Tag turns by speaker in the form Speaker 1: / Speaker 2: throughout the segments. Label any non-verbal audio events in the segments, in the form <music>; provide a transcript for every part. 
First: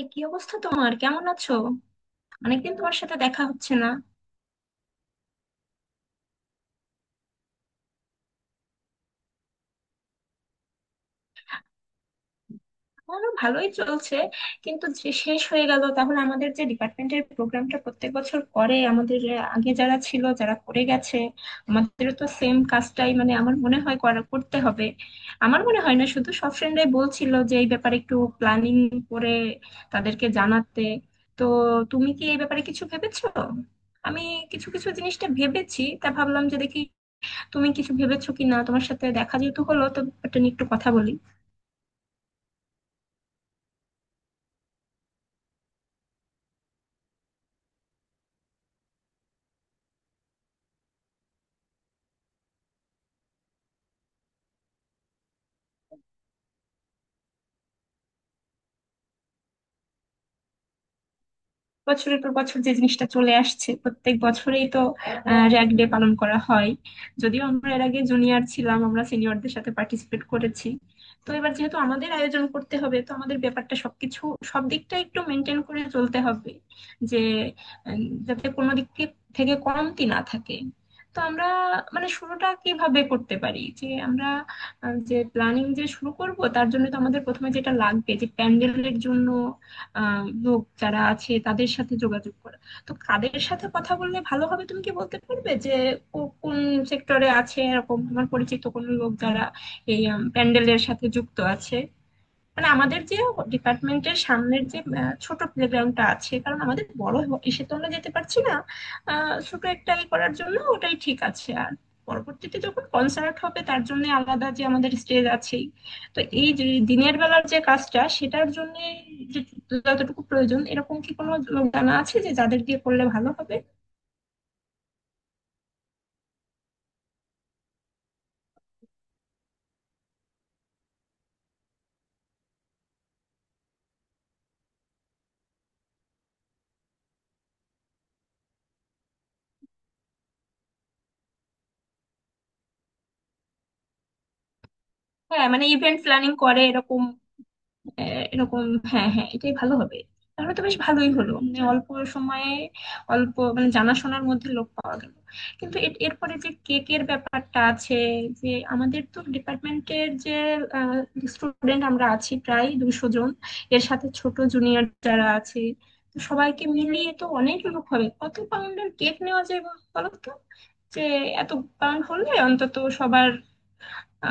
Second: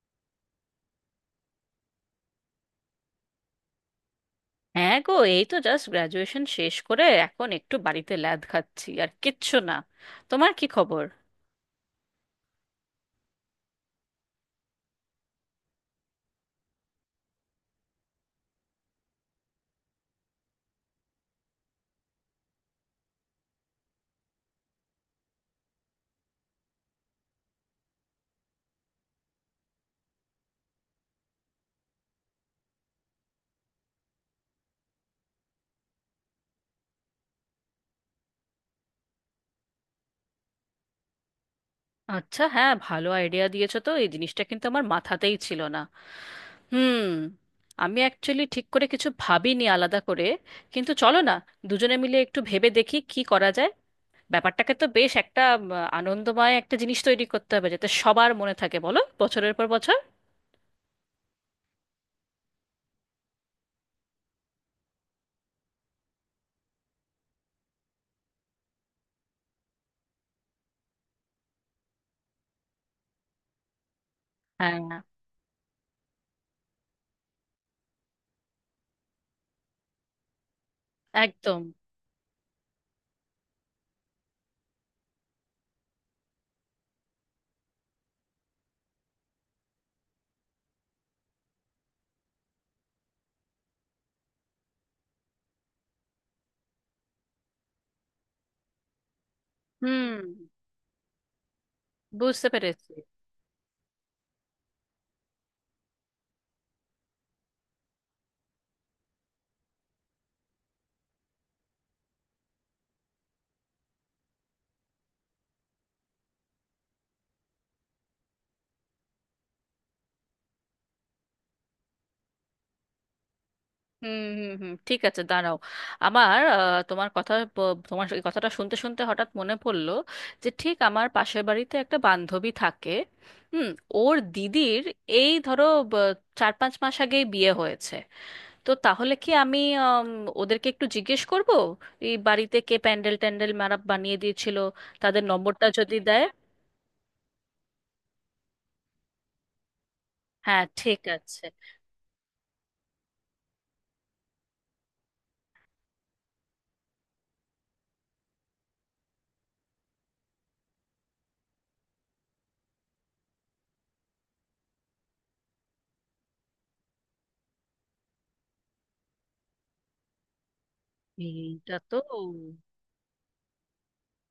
Speaker 1: এই কি অবস্থা, তোমার কেমন আছো? অনেকদিন তোমার সাথে দেখা হচ্ছে না।
Speaker 2: হ্যাঁ গো, এই তো জাস্ট গ্রাজুয়েশন শেষ করে এখন একটু বাড়িতে ল্যাদ খাচ্ছি, আর কিচ্ছু না। তোমার কি খবর?
Speaker 1: আমারও ভালোই চলছে। কিন্তু যে শেষ হয়ে গেল, তাহলে আমাদের যে ডিপার্টমেন্টের প্রোগ্রামটা প্রত্যেক বছর করে আমাদের আগে যারা ছিল যারা করে গেছে, আমাদেরও তো সেম কাজটাই, মানে আমার মনে হয় করতে হবে। আমার মনে হয় না, শুধু সব ফ্রেন্ডরাই বলছিল যে এই ব্যাপারে একটু প্ল্যানিং করে তাদেরকে জানাতে। তো তুমি কি এই ব্যাপারে কিছু ভেবেছো? আমি কিছু কিছু জিনিসটা ভেবেছি, তা ভাবলাম যে দেখি তুমি কিছু ভেবেছো কিনা। তোমার সাথে দেখা যেহেতু হলো, তো এটা নিয়ে একটু কথা বলি।
Speaker 2: আচ্ছা, হ্যাঁ, ভালো আইডিয়া দিয়েছো তো, এই জিনিসটা কিন্তু আমার মাথাতেই ছিল না। হুম। আমি অ্যাকচুয়ালি ঠিক করে কিছু ভাবিনি আলাদা করে, কিন্তু চলো না দুজনে মিলে একটু ভেবে দেখি কি করা যায়। ব্যাপারটাকে তো বেশ একটা আনন্দময় একটা জিনিস তৈরি করতে হবে, যাতে সবার মনে থাকে, বলো, বছরের পর বছর।
Speaker 1: বছরের পর বছর যে জিনিসটা চলে আসছে, প্রত্যেক বছরেই তো র্যাগ ডে পালন করা হয়। যদিও আমরা এর আগে জুনিয়র ছিলাম, আমরা সিনিয়রদের সাথে পার্টিসিপেট করেছি। তো এবার যেহেতু আমাদের আয়োজন করতে হবে, তো আমাদের ব্যাপারটা সবকিছু, সব
Speaker 2: হ্যাঁ।
Speaker 1: দিকটা একটু মেনটেন করে চলতে হবে যে, যাতে কোনো দিক থেকে কমতি না থাকে। তো আমরা
Speaker 2: একদম।
Speaker 1: মানে শুরুটা কিভাবে করতে পারি, যে আমরা যে প্ল্যানিং যে শুরু করব তার জন্য তো আমাদের প্রথমে যেটা লাগবে যে প্যান্ডেলের জন্য লোক যারা আছে তাদের সাথে যোগাযোগ করা। তো কাদের সাথে কথা বললে ভালো হবে, তুমি কি বলতে পারবে যে কোন সেক্টরে আছে এরকম তোমার পরিচিত কোনো লোক যারা এই
Speaker 2: হুম।
Speaker 1: প্যান্ডেলের সাথে যুক্ত আছে?
Speaker 2: বুঝতে
Speaker 1: মানে
Speaker 2: পেরেছি।
Speaker 1: আমাদের যে ডিপার্টমেন্টের সামনের যে ছোট প্লেগ্রাউন্ডটা আছে, কারণ আমাদের বড় এসে তো আমরা যেতে পারছি না। ছোট একটা ই করার জন্য ওটাই ঠিক আছে, আর পরবর্তীতে যখন কনসার্ট হবে তার জন্য আলাদা যে আমাদের স্টেজ আছেই। তো এই যে দিনের বেলার যে কাজটা সেটার জন্য, যে যতটুকু প্রয়োজন এরকম কি কোনো লোক জানা আছে যে যাদের দিয়ে করলে ভালো হবে?
Speaker 2: হুম, হুম, হুম, ঠিক আছে, দাঁড়াও। আমার তোমার কথা তোমার এই কথাটা শুনতে শুনতে হঠাৎ মনে পড়লো যে ঠিক আমার পাশের বাড়িতে একটা বান্ধবী থাকে। হুম। ওর দিদির, এই ধরো, ব- 4-5 মাস আগেই বিয়ে হয়েছে। তো তাহলে কি আমি আম, ওদেরকে একটু জিজ্ঞেস করব এই বাড়িতে কে প্যান্ডেল ট্যান্ডেল মারাপ বানিয়ে দিয়েছিল, তাদের
Speaker 1: হ্যাঁ, মানে
Speaker 2: নম্বরটা যদি
Speaker 1: ইভেন্ট
Speaker 2: দেয়।
Speaker 1: প্ল্যানিং করে এরকম, এরকম, হ্যাঁ হ্যাঁ, এটাই ভালো হবে। তাহলে তো
Speaker 2: হ্যাঁ,
Speaker 1: বেশ
Speaker 2: ঠিক
Speaker 1: ভালোই হলো,
Speaker 2: আছে।
Speaker 1: মানে অল্প সময়ে, অল্প মানে জানাশোনার মধ্যে লোক পাওয়া গেল। কিন্তু এরপরে যে কেকের ব্যাপারটা আছে, যে আমাদের তো ডিপার্টমেন্টের যে স্টুডেন্ট আমরা আছি প্রায় 200 জন, এর সাথে ছোট জুনিয়র যারা আছে, তো সবাইকে মিলিয়ে তো অনেক লোক হবে। কত পাউন্ডের কেক নেওয়া যায় বলো তো? যে এত
Speaker 2: এইটা তো,
Speaker 1: পাউন্ড হলে অন্তত সবার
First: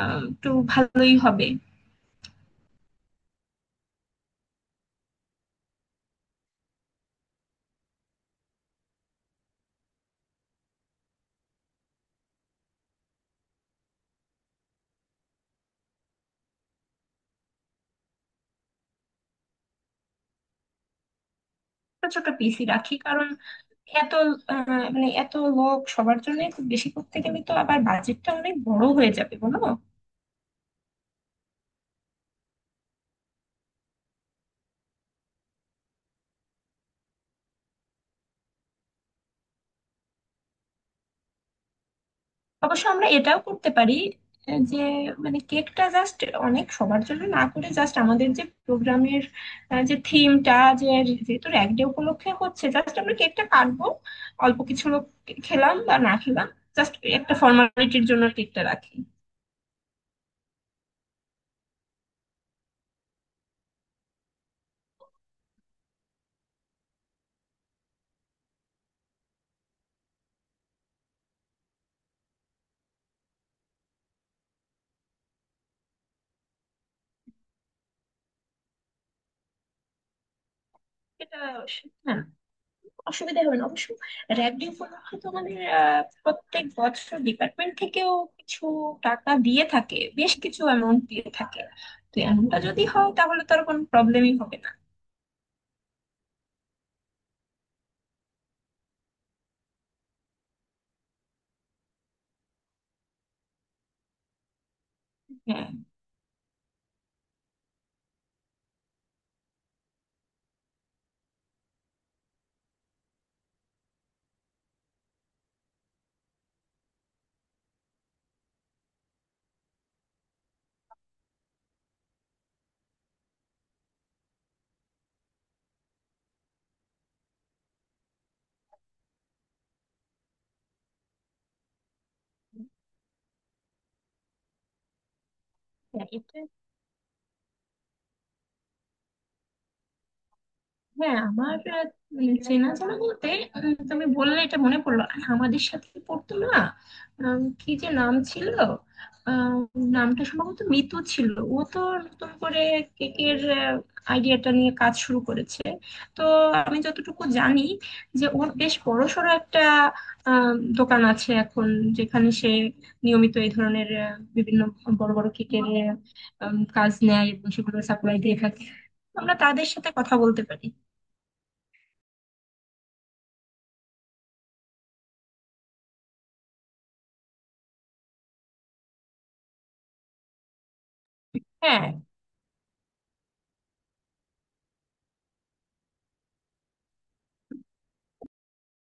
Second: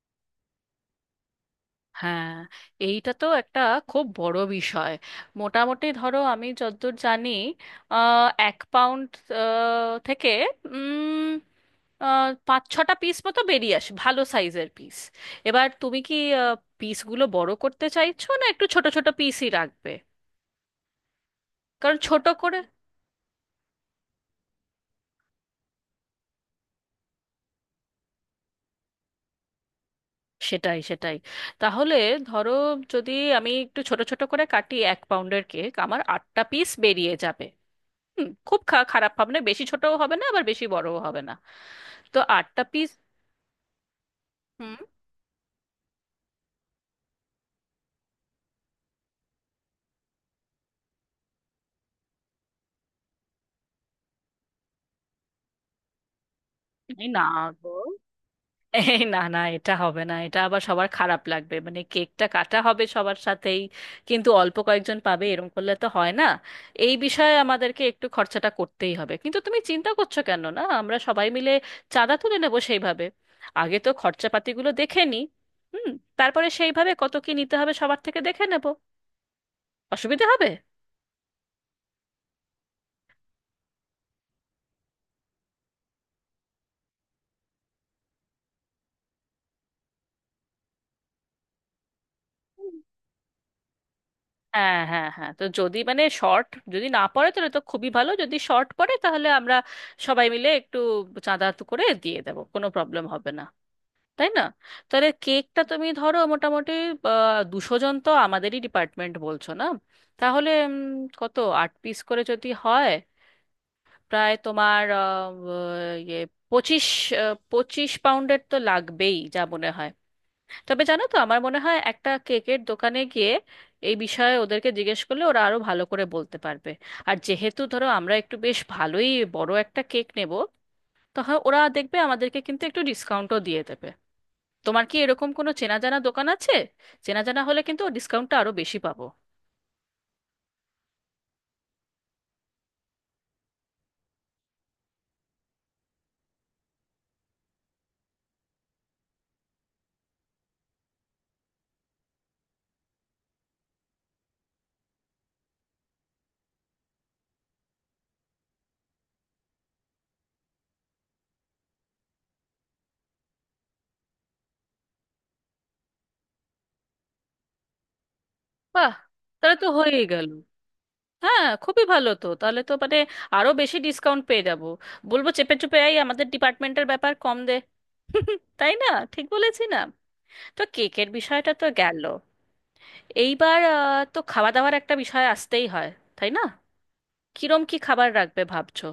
Speaker 1: একটু ভালোই হবে।
Speaker 2: হ্যাঁ, এইটা তো একটা খুব বড় বিষয়। মোটামুটি ধরো, আমি যতদূর জানি, 1 পাউন্ড থেকে উম, 5-6টা পিস মতো বেরিয়ে আসে, ভালো সাইজের পিস। এবার তুমি কি পিসগুলো বড় করতে চাইছো, না একটু ছোট ছোট পিসই রাখবে? কারণ
Speaker 1: ছোট
Speaker 2: ছোট
Speaker 1: ছোট
Speaker 2: করে
Speaker 1: পিসই রাখি, কারণ এত মানে এত লোক সবার জন্য খুব বেশি করতে গেলে তো আবার বাজেটটা অনেক বড় হয়ে যাবে বলো।
Speaker 2: সেটাই, সেটাই। তাহলে ধরো, যদি আমি একটু ছোট ছোট করে কাটি, 1 পাউন্ডের কেক আমার আটটা পিস বেরিয়ে যাবে। হুম, খুব খারাপ হবে না, বেশি ছোটও হবে না, আবার বেশি বড়ও হবে না। তো আটটা
Speaker 1: অবশ্য
Speaker 2: পিস।
Speaker 1: আমরা এটাও করতে পারি,
Speaker 2: হুম।
Speaker 1: যে মানে কেকটা জাস্ট অনেক সবার জন্য না করে, জাস্ট আমাদের যে প্রোগ্রামের যে থিমটা, যে যেহেতু এক ডে উপলক্ষে হচ্ছে, জাস্ট আমরা কেকটা কাটবো, অল্প কিছু লোক খেলাম বা না খেলাম, জাস্ট
Speaker 2: এই না
Speaker 1: একটা
Speaker 2: গো,
Speaker 1: ফর্মালিটির জন্য কেকটা রাখি।
Speaker 2: এই না না, এটা হবে না, এটা আবার সবার খারাপ লাগবে, মানে কেকটা কাটা হবে সবার সাথেই, কিন্তু অল্প কয়েকজন পাবে এরকম করলে তো হয় না। এই বিষয়ে আমাদেরকে একটু খরচাটা করতেই হবে, কিন্তু তুমি চিন্তা করছো কেন, না আমরা সবাই মিলে চাঁদা তুলে নেবো সেইভাবে। আগে তো খরচাপাতিগুলো দেখে নিই। হুম। তারপরে সেইভাবে কত কি নিতে হবে সবার থেকে দেখে নেবো, অসুবিধা হবে।
Speaker 1: এটা, হ্যাঁ, অসুবিধা হবে না অবশ্য। র্যাব ডে উপলক্ষে তো আমাদের প্রত্যেক বছর ডিপার্টমেন্ট থেকেও কিছু টাকা দিয়ে থাকে, বেশ কিছু অ্যামাউন্ট দিয়ে থাকে। তো এমনটা যদি হয়, তাহলে তো আর কোনো প্রবলেমই হবে না।
Speaker 2: হ্যাঁ, হ্যাঁ, হ্যাঁ, তো যদি মানে শর্ট যদি না পড়ে তাহলে তো খুবই ভালো, যদি শর্ট পড়ে তাহলে আমরা সবাই মিলে একটু চাঁদা তো করে দিয়ে দেবো, কোনো প্রবলেম হবে না, তাই না? তাহলে কেকটা
Speaker 1: হ্যাঁ
Speaker 2: তুমি ধরো মোটামুটি 200 জন তো আমাদেরই ডিপার্টমেন্ট বলছো না? তাহলে কত, আট পিস করে যদি হয়, প্রায় তোমার ইয়ে, 25, 25 পাউন্ডের তো লাগবেই, যা মনে হয়। তবে জানো তো, আমার মনে হয় একটা কেকের দোকানে গিয়ে এই বিষয়ে ওদেরকে জিজ্ঞেস করলে ওরা আরো ভালো করে বলতে পারবে। আর যেহেতু ধরো আমরা একটু বেশ ভালোই বড় একটা কেক নেব, তখন ওরা দেখবে আমাদেরকে কিন্তু একটু ডিসকাউন্টও দিয়ে দেবে। তোমার কি এরকম কোনো চেনা জানা
Speaker 1: হ্যাঁ,
Speaker 2: দোকান
Speaker 1: এটা,
Speaker 2: আছে? চেনা জানা হলে কিন্তু ডিসকাউন্টটা আরো বেশি পাবো।
Speaker 1: হ্যাঁ, আমার চেনাজানা বলতে, তুমি বললে এটা মনে পড়লো, আর আমাদের সাথে পড়তো না? কি যে নাম ছিল, আম, নামটা সম্ভবত মিতু ছিল। ও তো নতুন করে কেকের আইডিয়াটা নিয়ে কাজ শুরু করেছে, তো আমি যতটুকু জানি যে ওর বেশ বড়সড় একটা দোকান আছে এখন, যেখানে সে নিয়মিত এই ধরনের বিভিন্ন বড় বড় কেকের কাজ নেয় এবং সেগুলো সাপ্লাই দিয়ে থাকে।
Speaker 2: বাহ!
Speaker 1: আমরা
Speaker 2: তাহলে তো
Speaker 1: তাদের সাথে
Speaker 2: হয়েই
Speaker 1: কথা
Speaker 2: গেল।
Speaker 1: বলতে পারি।
Speaker 2: হ্যাঁ, খুবই ভালো, তো তাহলে তো মানে আরো বেশি ডিসকাউন্ট পেয়ে যাবো। বলবো চেপে চুপে, এই আমাদের ডিপার্টমেন্টের ব্যাপার, কম দে। <laughs> তাই না? ঠিক বলেছি না? তো কেকের বিষয়টা তো
Speaker 1: হ্যাঁ,
Speaker 2: গেল। এইবার তো খাওয়া দাওয়ার একটা বিষয় আসতেই হয়, তাই না? কিরম কি খাবার রাখবে ভাবছো?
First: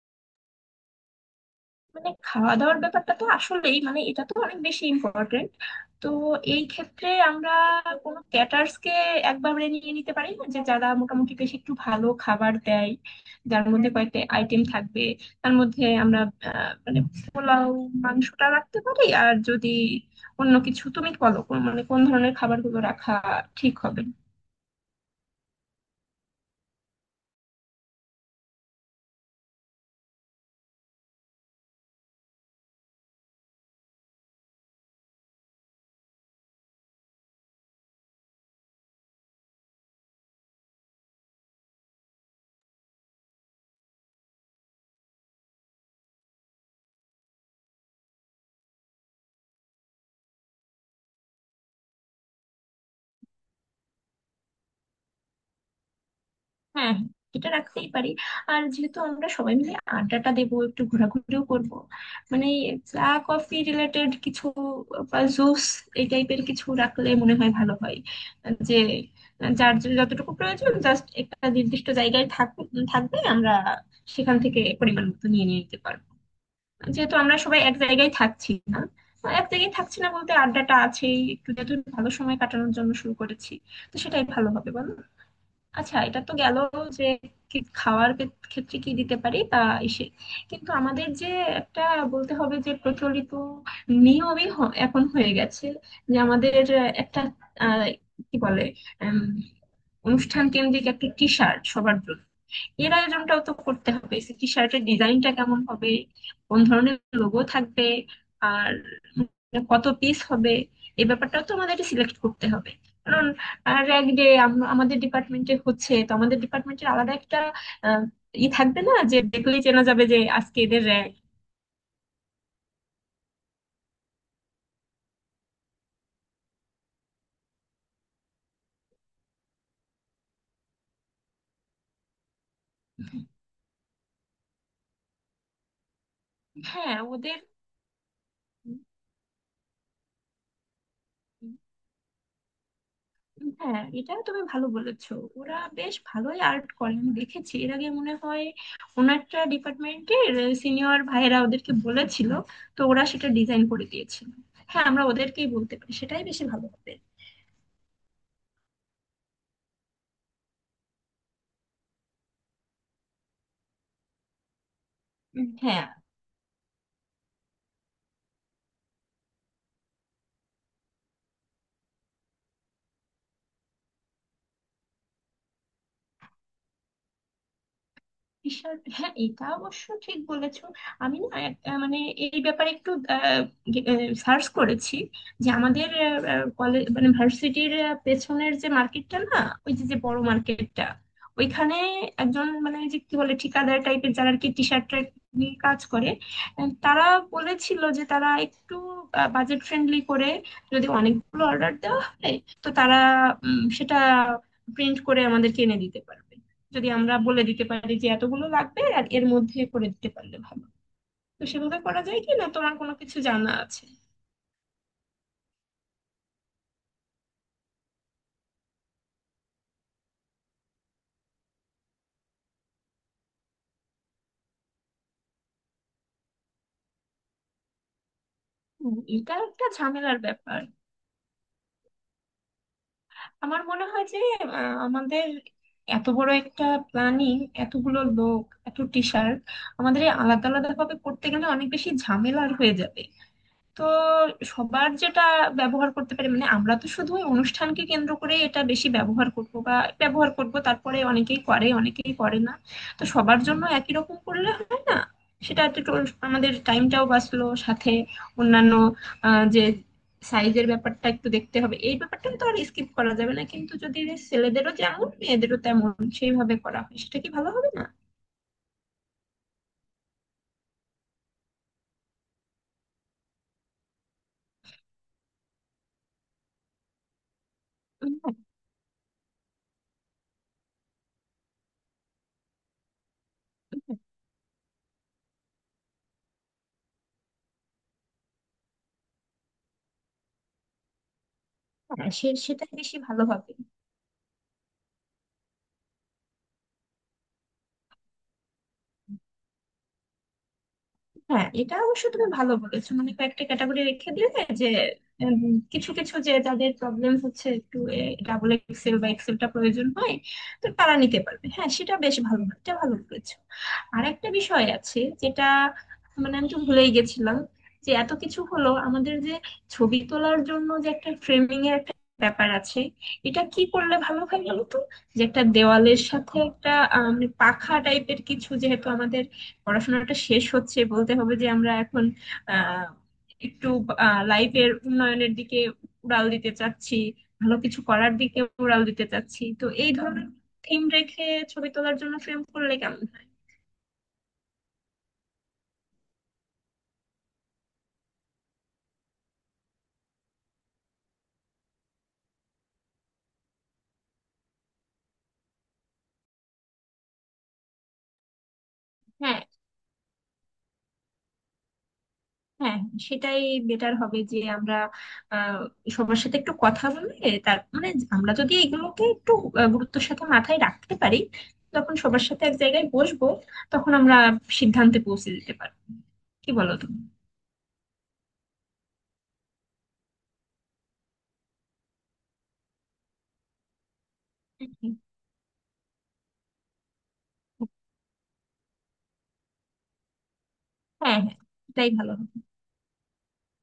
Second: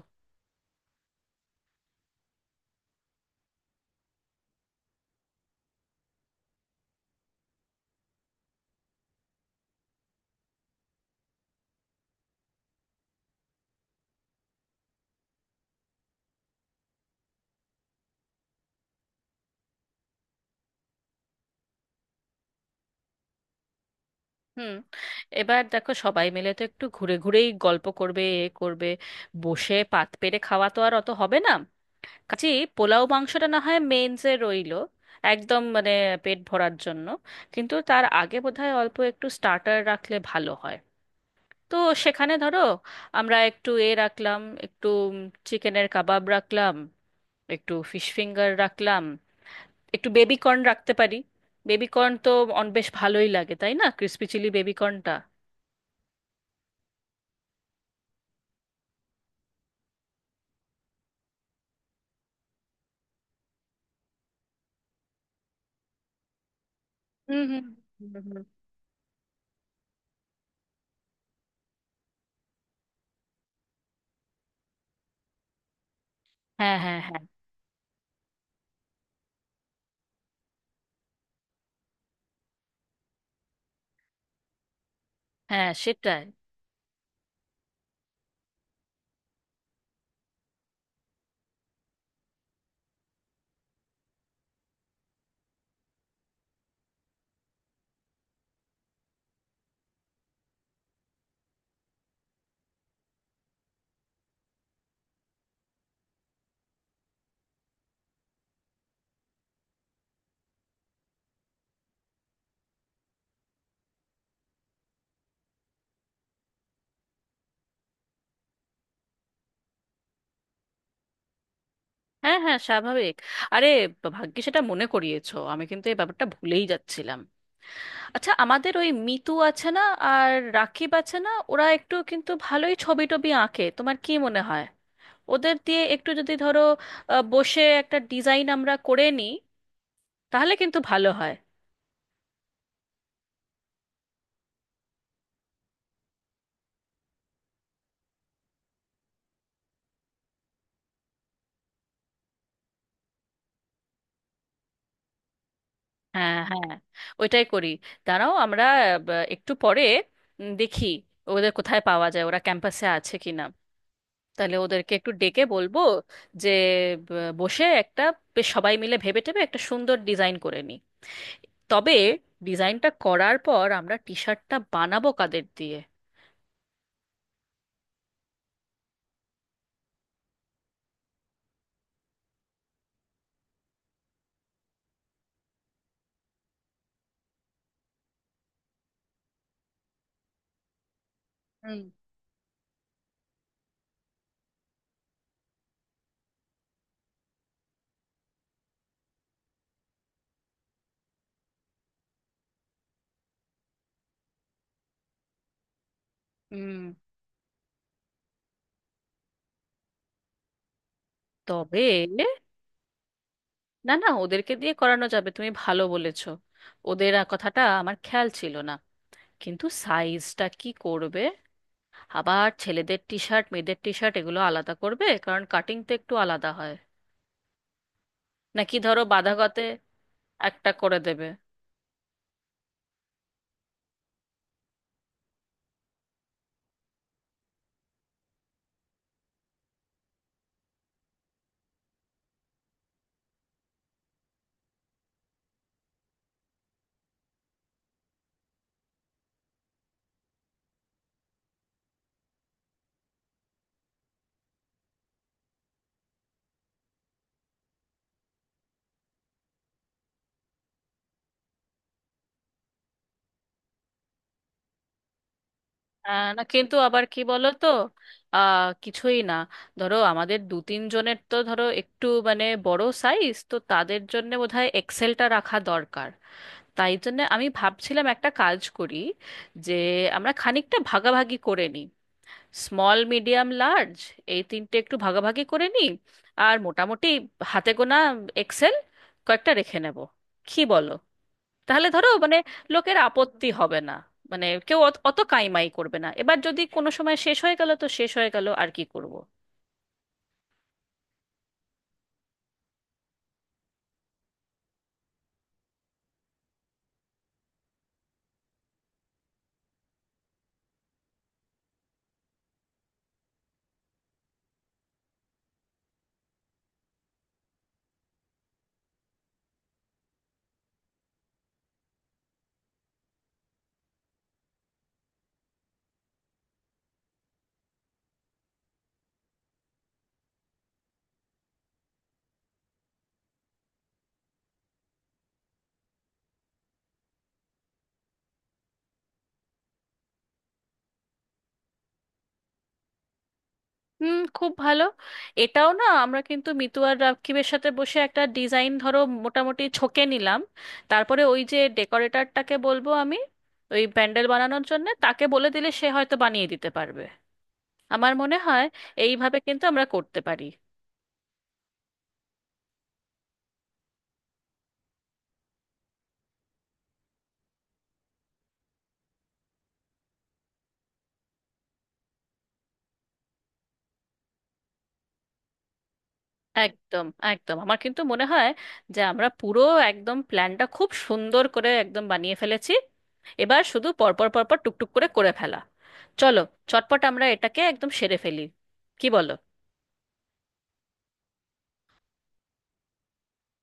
Speaker 1: মানে খাওয়া দাওয়ার ব্যাপারটা তো আসলেই, মানে এটা তো অনেক বেশি ইম্পর্টেন্ট। তো এই ক্ষেত্রে আমরা কোনো ক্যাটার্স কে একবারে নিয়ে নিতে পারি না, যে যারা মোটামুটি বেশ একটু ভালো খাবার দেয়, যার মধ্যে কয়েকটা আইটেম থাকবে। তার মধ্যে আমরা মানে পোলাও মাংসটা রাখতে পারি, আর যদি অন্য কিছু তুমি বলো মানে কোন ধরনের খাবারগুলো রাখা ঠিক হবে।
Speaker 2: হুম। এবার দেখো, সবাই মিলে তো একটু ঘুরে ঘুরেই গল্প করবে, এ করবে, বসে পাত পেরে খাওয়া তো আর অত হবে না। কাজেই পোলাও মাংসটা না হয় মেনসে রইলো, একদম মানে পেট ভরার জন্য। কিন্তু তার আগে বোধহয় অল্প একটু স্টার্টার রাখলে ভালো হয়। তো সেখানে ধরো আমরা একটু এ রাখলাম, একটু চিকেনের কাবাব রাখলাম, একটু ফিশ ফিঙ্গার রাখলাম, একটু বেবি কর্ন রাখতে পারি। বেবি কর্ন তো অন বেশ ভালোই লাগে, তাই না, ক্রিসপি চিলি বেবি কর্নটা?
Speaker 1: হ্যাঁ এটা রাখতেই পারি। আর যেহেতু আমরা সবাই মিলে আড্ডাটা দেবো, একটু ঘোরাঘুরিও করব, মানে চা কফি রিলেটেড কিছু বা জুস এই টাইপের কিছু রাখলে মনে
Speaker 2: হুম,
Speaker 1: হয়
Speaker 2: হুম,
Speaker 1: ভালো হয়।
Speaker 2: হুম, হুম, হুম।
Speaker 1: যে যার যে যতটুকু প্রয়োজন, জাস্ট একটা নির্দিষ্ট জায়গায় থাকবে, আমরা সেখান থেকে পরিমাণ মতো নিয়ে নিয়ে নিতে পারবো।
Speaker 2: হ্যাঁ, হ্যাঁ,
Speaker 1: যেহেতু
Speaker 2: হ্যাঁ।
Speaker 1: আমরা সবাই এক জায়গায় থাকছি না, এক জায়গায় থাকছি না বলতে আড্ডাটা আছেই, একটু যেহেতু ভালো সময় কাটানোর জন্য শুরু করেছি, তো সেটাই ভালো হবে বলো।
Speaker 2: হ্যাঁ,
Speaker 1: আচ্ছা, এটা
Speaker 2: সেটাই।
Speaker 1: তো গেল যে কি খাওয়ার ক্ষেত্রে কি দিতে পারি। তা এসে কিন্তু আমাদের যে একটা বলতে হবে, যে প্রচলিত নিয়মই এখন হয়ে গেছে যে আমাদের একটা, আহ, কি বলে, উম, অনুষ্ঠান কেন্দ্রিক একটা টি শার্ট সবার জন্য এর আয়োজনটাও তো করতে হবে। টি শার্টের ডিজাইনটা কেমন হবে, কোন ধরনের লোগো থাকবে, আর মানে কত পিস হবে, এই ব্যাপারটাও তো আমাদের সিলেক্ট করতে হবে। কারণ র‍্যাগ ডে আমাদের ডিপার্টমেন্টে হচ্ছে, তো আমাদের ডিপার্টমেন্টের আলাদা একটা আহ, ই থাকবে না যে দেখলেই চেনা যাবে যে আজকে এদের র‍্যাগ।
Speaker 2: হ্যাঁ, হ্যাঁ, স্বাভাবিক। আরে, ভাগ্যে সেটা মনে করিয়েছো, আমি কিন্তু এই ব্যাপারটা ভুলেই যাচ্ছিলাম। আচ্ছা, আমাদের ওই মিতু আছে না আর রাকিব আছে না, ওরা একটু কিন্তু ভালোই ছবি টবি আঁকে, তোমার কি মনে হয় ওদের দিয়ে একটু যদি ধরো
Speaker 1: হ্যাঁ, ওদের,
Speaker 2: বসে একটা ডিজাইন আমরা করে নিই, তাহলে কিন্তু ভালো হয়।
Speaker 1: হ্যাঁ এটা তুমি ভালো বলেছো। ওরা বেশ ভালোই আর্ট করে, আমি দেখেছি এর আগে মনে হয় ওনারটা ডিপার্টমেন্টের সিনিয়র ভাইয়েরা ওদেরকে বলেছিল, তো ওরা সেটা ডিজাইন করে দিয়েছিল। হ্যাঁ আমরা ওদেরকেই বলতে পারি, সেটাই
Speaker 2: হ্যাঁ,
Speaker 1: বেশি ভালো
Speaker 2: হ্যাঁ,
Speaker 1: হবে।
Speaker 2: ওইটাই করি। দাঁড়াও, আমরা একটু পরে দেখি ওদের কোথায় পাওয়া যায়, ওরা ক্যাম্পাসে আছে কিনা, তাহলে ওদেরকে একটু ডেকে
Speaker 1: উম,
Speaker 2: বলবো
Speaker 1: হ্যাঁ।
Speaker 2: যে বসে একটা বেশ সবাই মিলে ভেবে টেবে একটা সুন্দর ডিজাইন করে নিই। তবে ডিজাইনটা করার পর আমরা টি শার্টটা বানাবো কাদের দিয়ে?
Speaker 1: ঈশ্বর, হ্যাঁ এটা অবশ্য ঠিক বলেছো। আমি না মানে এই ব্যাপারে একটু সার্চ করেছি, যে আমাদের কলেজ মানে ভার্সিটির পেছনের যে মার্কেটটা না, ওই যে যে বড় মার্কেটটা, ওইখানে
Speaker 2: হুম,
Speaker 1: একজন মানে ওই যে কি বলে ঠিকাদার টাইপের, যারা আর কি টি শার্ট নিয়ে কাজ করে, তারা বলেছিল যে তারা একটু বাজেট ফ্রেন্ডলি করে যদি অনেকগুলো অর্ডার দেওয়া হয়। তো তারা সেটা প্রিন্ট করে আমাদেরকে এনে দিতে পারবে
Speaker 2: হুম।
Speaker 1: যদি আমরা বলে দিতে পারি যে এতগুলো লাগবে আর এর মধ্যে করে দিতে পারলে ভালো। তো সেভাবে
Speaker 2: তবে
Speaker 1: করা যায়
Speaker 2: না,
Speaker 1: কি না, তোমার কোনো কিছু জানা আছে?
Speaker 2: না, ওদেরকে দিয়ে করানো যাবে, তুমি ভালো বলেছো, ওদের কথাটা আমার খেয়াল ছিল না। কিন্তু সাইজটা কি করবে? আবার ছেলেদের টি শার্ট মেয়েদের টি শার্ট এগুলো আলাদা করবে কারণ কাটিং তো একটু আলাদা হয়, নাকি ধরো
Speaker 1: এটা
Speaker 2: বাঁধাগতে
Speaker 1: একটা ঝামেলার ব্যাপার।
Speaker 2: একটা করে দেবে?
Speaker 1: আমার মনে হয় যে আমাদের এত বড় একটা প্ল্যানিং, এতগুলো লোক, এত টিচার, আমাদের এই আলাদা আলাদা ভাবে করতে গেলে অনেক বেশি ঝামেলার হয়ে যাবে। তো সবার যেটা ব্যবহার করতে পারে, মানে আমরা তো শুধু ওই অনুষ্ঠানকে কেন্দ্র করে এটা বেশি ব্যবহার করব বা ব্যবহার করব, তারপরে অনেকেই করে অনেকেই করে না। তো সবার জন্য একই রকম করলে হয় না, সেটা একটু আমাদের টাইমটাও বাঁচলো, সাথে অন্যান্য যে সাইজের ব্যাপারটা একটু দেখতে হবে, এই ব্যাপারটা তো আর স্কিপ করা যাবে না, কিন্তু যদি ছেলেদেরও যেমন মেয়েদেরও তেমন
Speaker 2: হ্যাঁ, না
Speaker 1: সেইভাবে
Speaker 2: কিন্তু
Speaker 1: করা হয়
Speaker 2: আবার
Speaker 1: সেটা
Speaker 2: কি
Speaker 1: কি
Speaker 2: বলো
Speaker 1: ভালো
Speaker 2: তো,
Speaker 1: হবে না?
Speaker 2: আহ, কিছুই না, ধরো আমাদের দু তিন জনের তো ধরো একটু মানে বড় সাইজ, তো তাদের জন্য বোধহয় এক্সেলটা রাখা দরকার। তাই জন্য আমি ভাবছিলাম একটা কাজ করি যে আমরা খানিকটা ভাগাভাগি করে নিই, স্মল মিডিয়াম লার্জ, এই তিনটে একটু ভাগাভাগি করে নিই, আর মোটামুটি হাতে গোনা এক্সেল কয়েকটা রেখে নেব, কি বলো? তাহলে ধরো
Speaker 1: হ্যাঁ,
Speaker 2: মানে
Speaker 1: সেটাই বেশি
Speaker 2: লোকের
Speaker 1: ভালো
Speaker 2: আপত্তি
Speaker 1: হবে।
Speaker 2: হবে না, মানে কেউ অত অত কাইমাই করবে না, এবার যদি কোনো সময় শেষ হয়ে গেল তো শেষ হয়ে গেল, আর কি করব।
Speaker 1: হ্যাঁ এটা অবশ্য তুমি ভালো বলেছো, মানে কয়েকটা ক্যাটাগরি রেখে দিলে যে উম, কিছু কিছু যে যাদের প্রবলেম হচ্ছে, একটু ডাবল এক্সেল বা এক্সেলটা প্রয়োজন হয়, তো তারা নিতে পারবে। হ্যাঁ সেটা বেশ ভালো, এটা ভালো বলেছো। আর একটা বিষয় আছে যেটা মানে আমি তো ভুলেই গেছিলাম, যে এত কিছু হলো আমাদের, যে ছবি তোলার জন্য যে একটা ফ্রেমিং এর একটা ব্যাপার আছে, এটা কি করলে ভালো হয় বলো তো? যে একটা দেওয়ালের সাথে একটা মানে পাখা টাইপের কিছু, যেহেতু আমাদের পড়াশোনাটা শেষ হচ্ছে, বলতে হবে যে আমরা এখন আহ একটু লাইফের উন্নয়নের দিকে উড়াল দিতে চাচ্ছি, ভালো কিছু করার দিকে উড়াল দিতে চাচ্ছি, তো এই ধরনের থিম রেখে ছবি তোলার জন্য ফ্রেম করলে কেমন হয়?
Speaker 2: হুম, খুব ভালো। এটাও না আমরা কিন্তু মিতু আর রাকিবের সাথে বসে একটা ডিজাইন ধরো মোটামুটি ছকে নিলাম, তারপরে ওই যে ডেকোরেটরটাকে বলবো আমি, ওই প্যান্ডেল বানানোর জন্য তাকে বলে দিলে সে হয়তো বানিয়ে দিতে পারবে, আমার মনে হয়। এইভাবে
Speaker 1: হ্যাঁ
Speaker 2: কিন্তু আমরা করতে পারি।
Speaker 1: হ্যাঁ, সেটাই বেটার হবে, যে আমরা আহ সবার সাথে একটু কথা বলে, তার মানে আমরা যদি এগুলোকে একটু গুরুত্বের সাথে মাথায় রাখতে পারি, তখন সবার সাথে এক জায়গায় বসবো, তখন আমরা সিদ্ধান্তে পৌঁছে যেতে পারবো, কি বলো
Speaker 2: একদম, একদম, আমার কিন্তু মনে হয় যে আমরা পুরো একদম প্ল্যানটা খুব সুন্দর করে একদম বানিয়ে ফেলেছি। এবার শুধু পরপর পরপর
Speaker 1: তুমি?
Speaker 2: টুকটুক করে করে ফেলা। চলো, চটপট আমরা এটাকে একদম সেরে ফেলি, কি বলো?
Speaker 1: হ্যাঁ হ্যাঁ, এটাই ভালো হবে।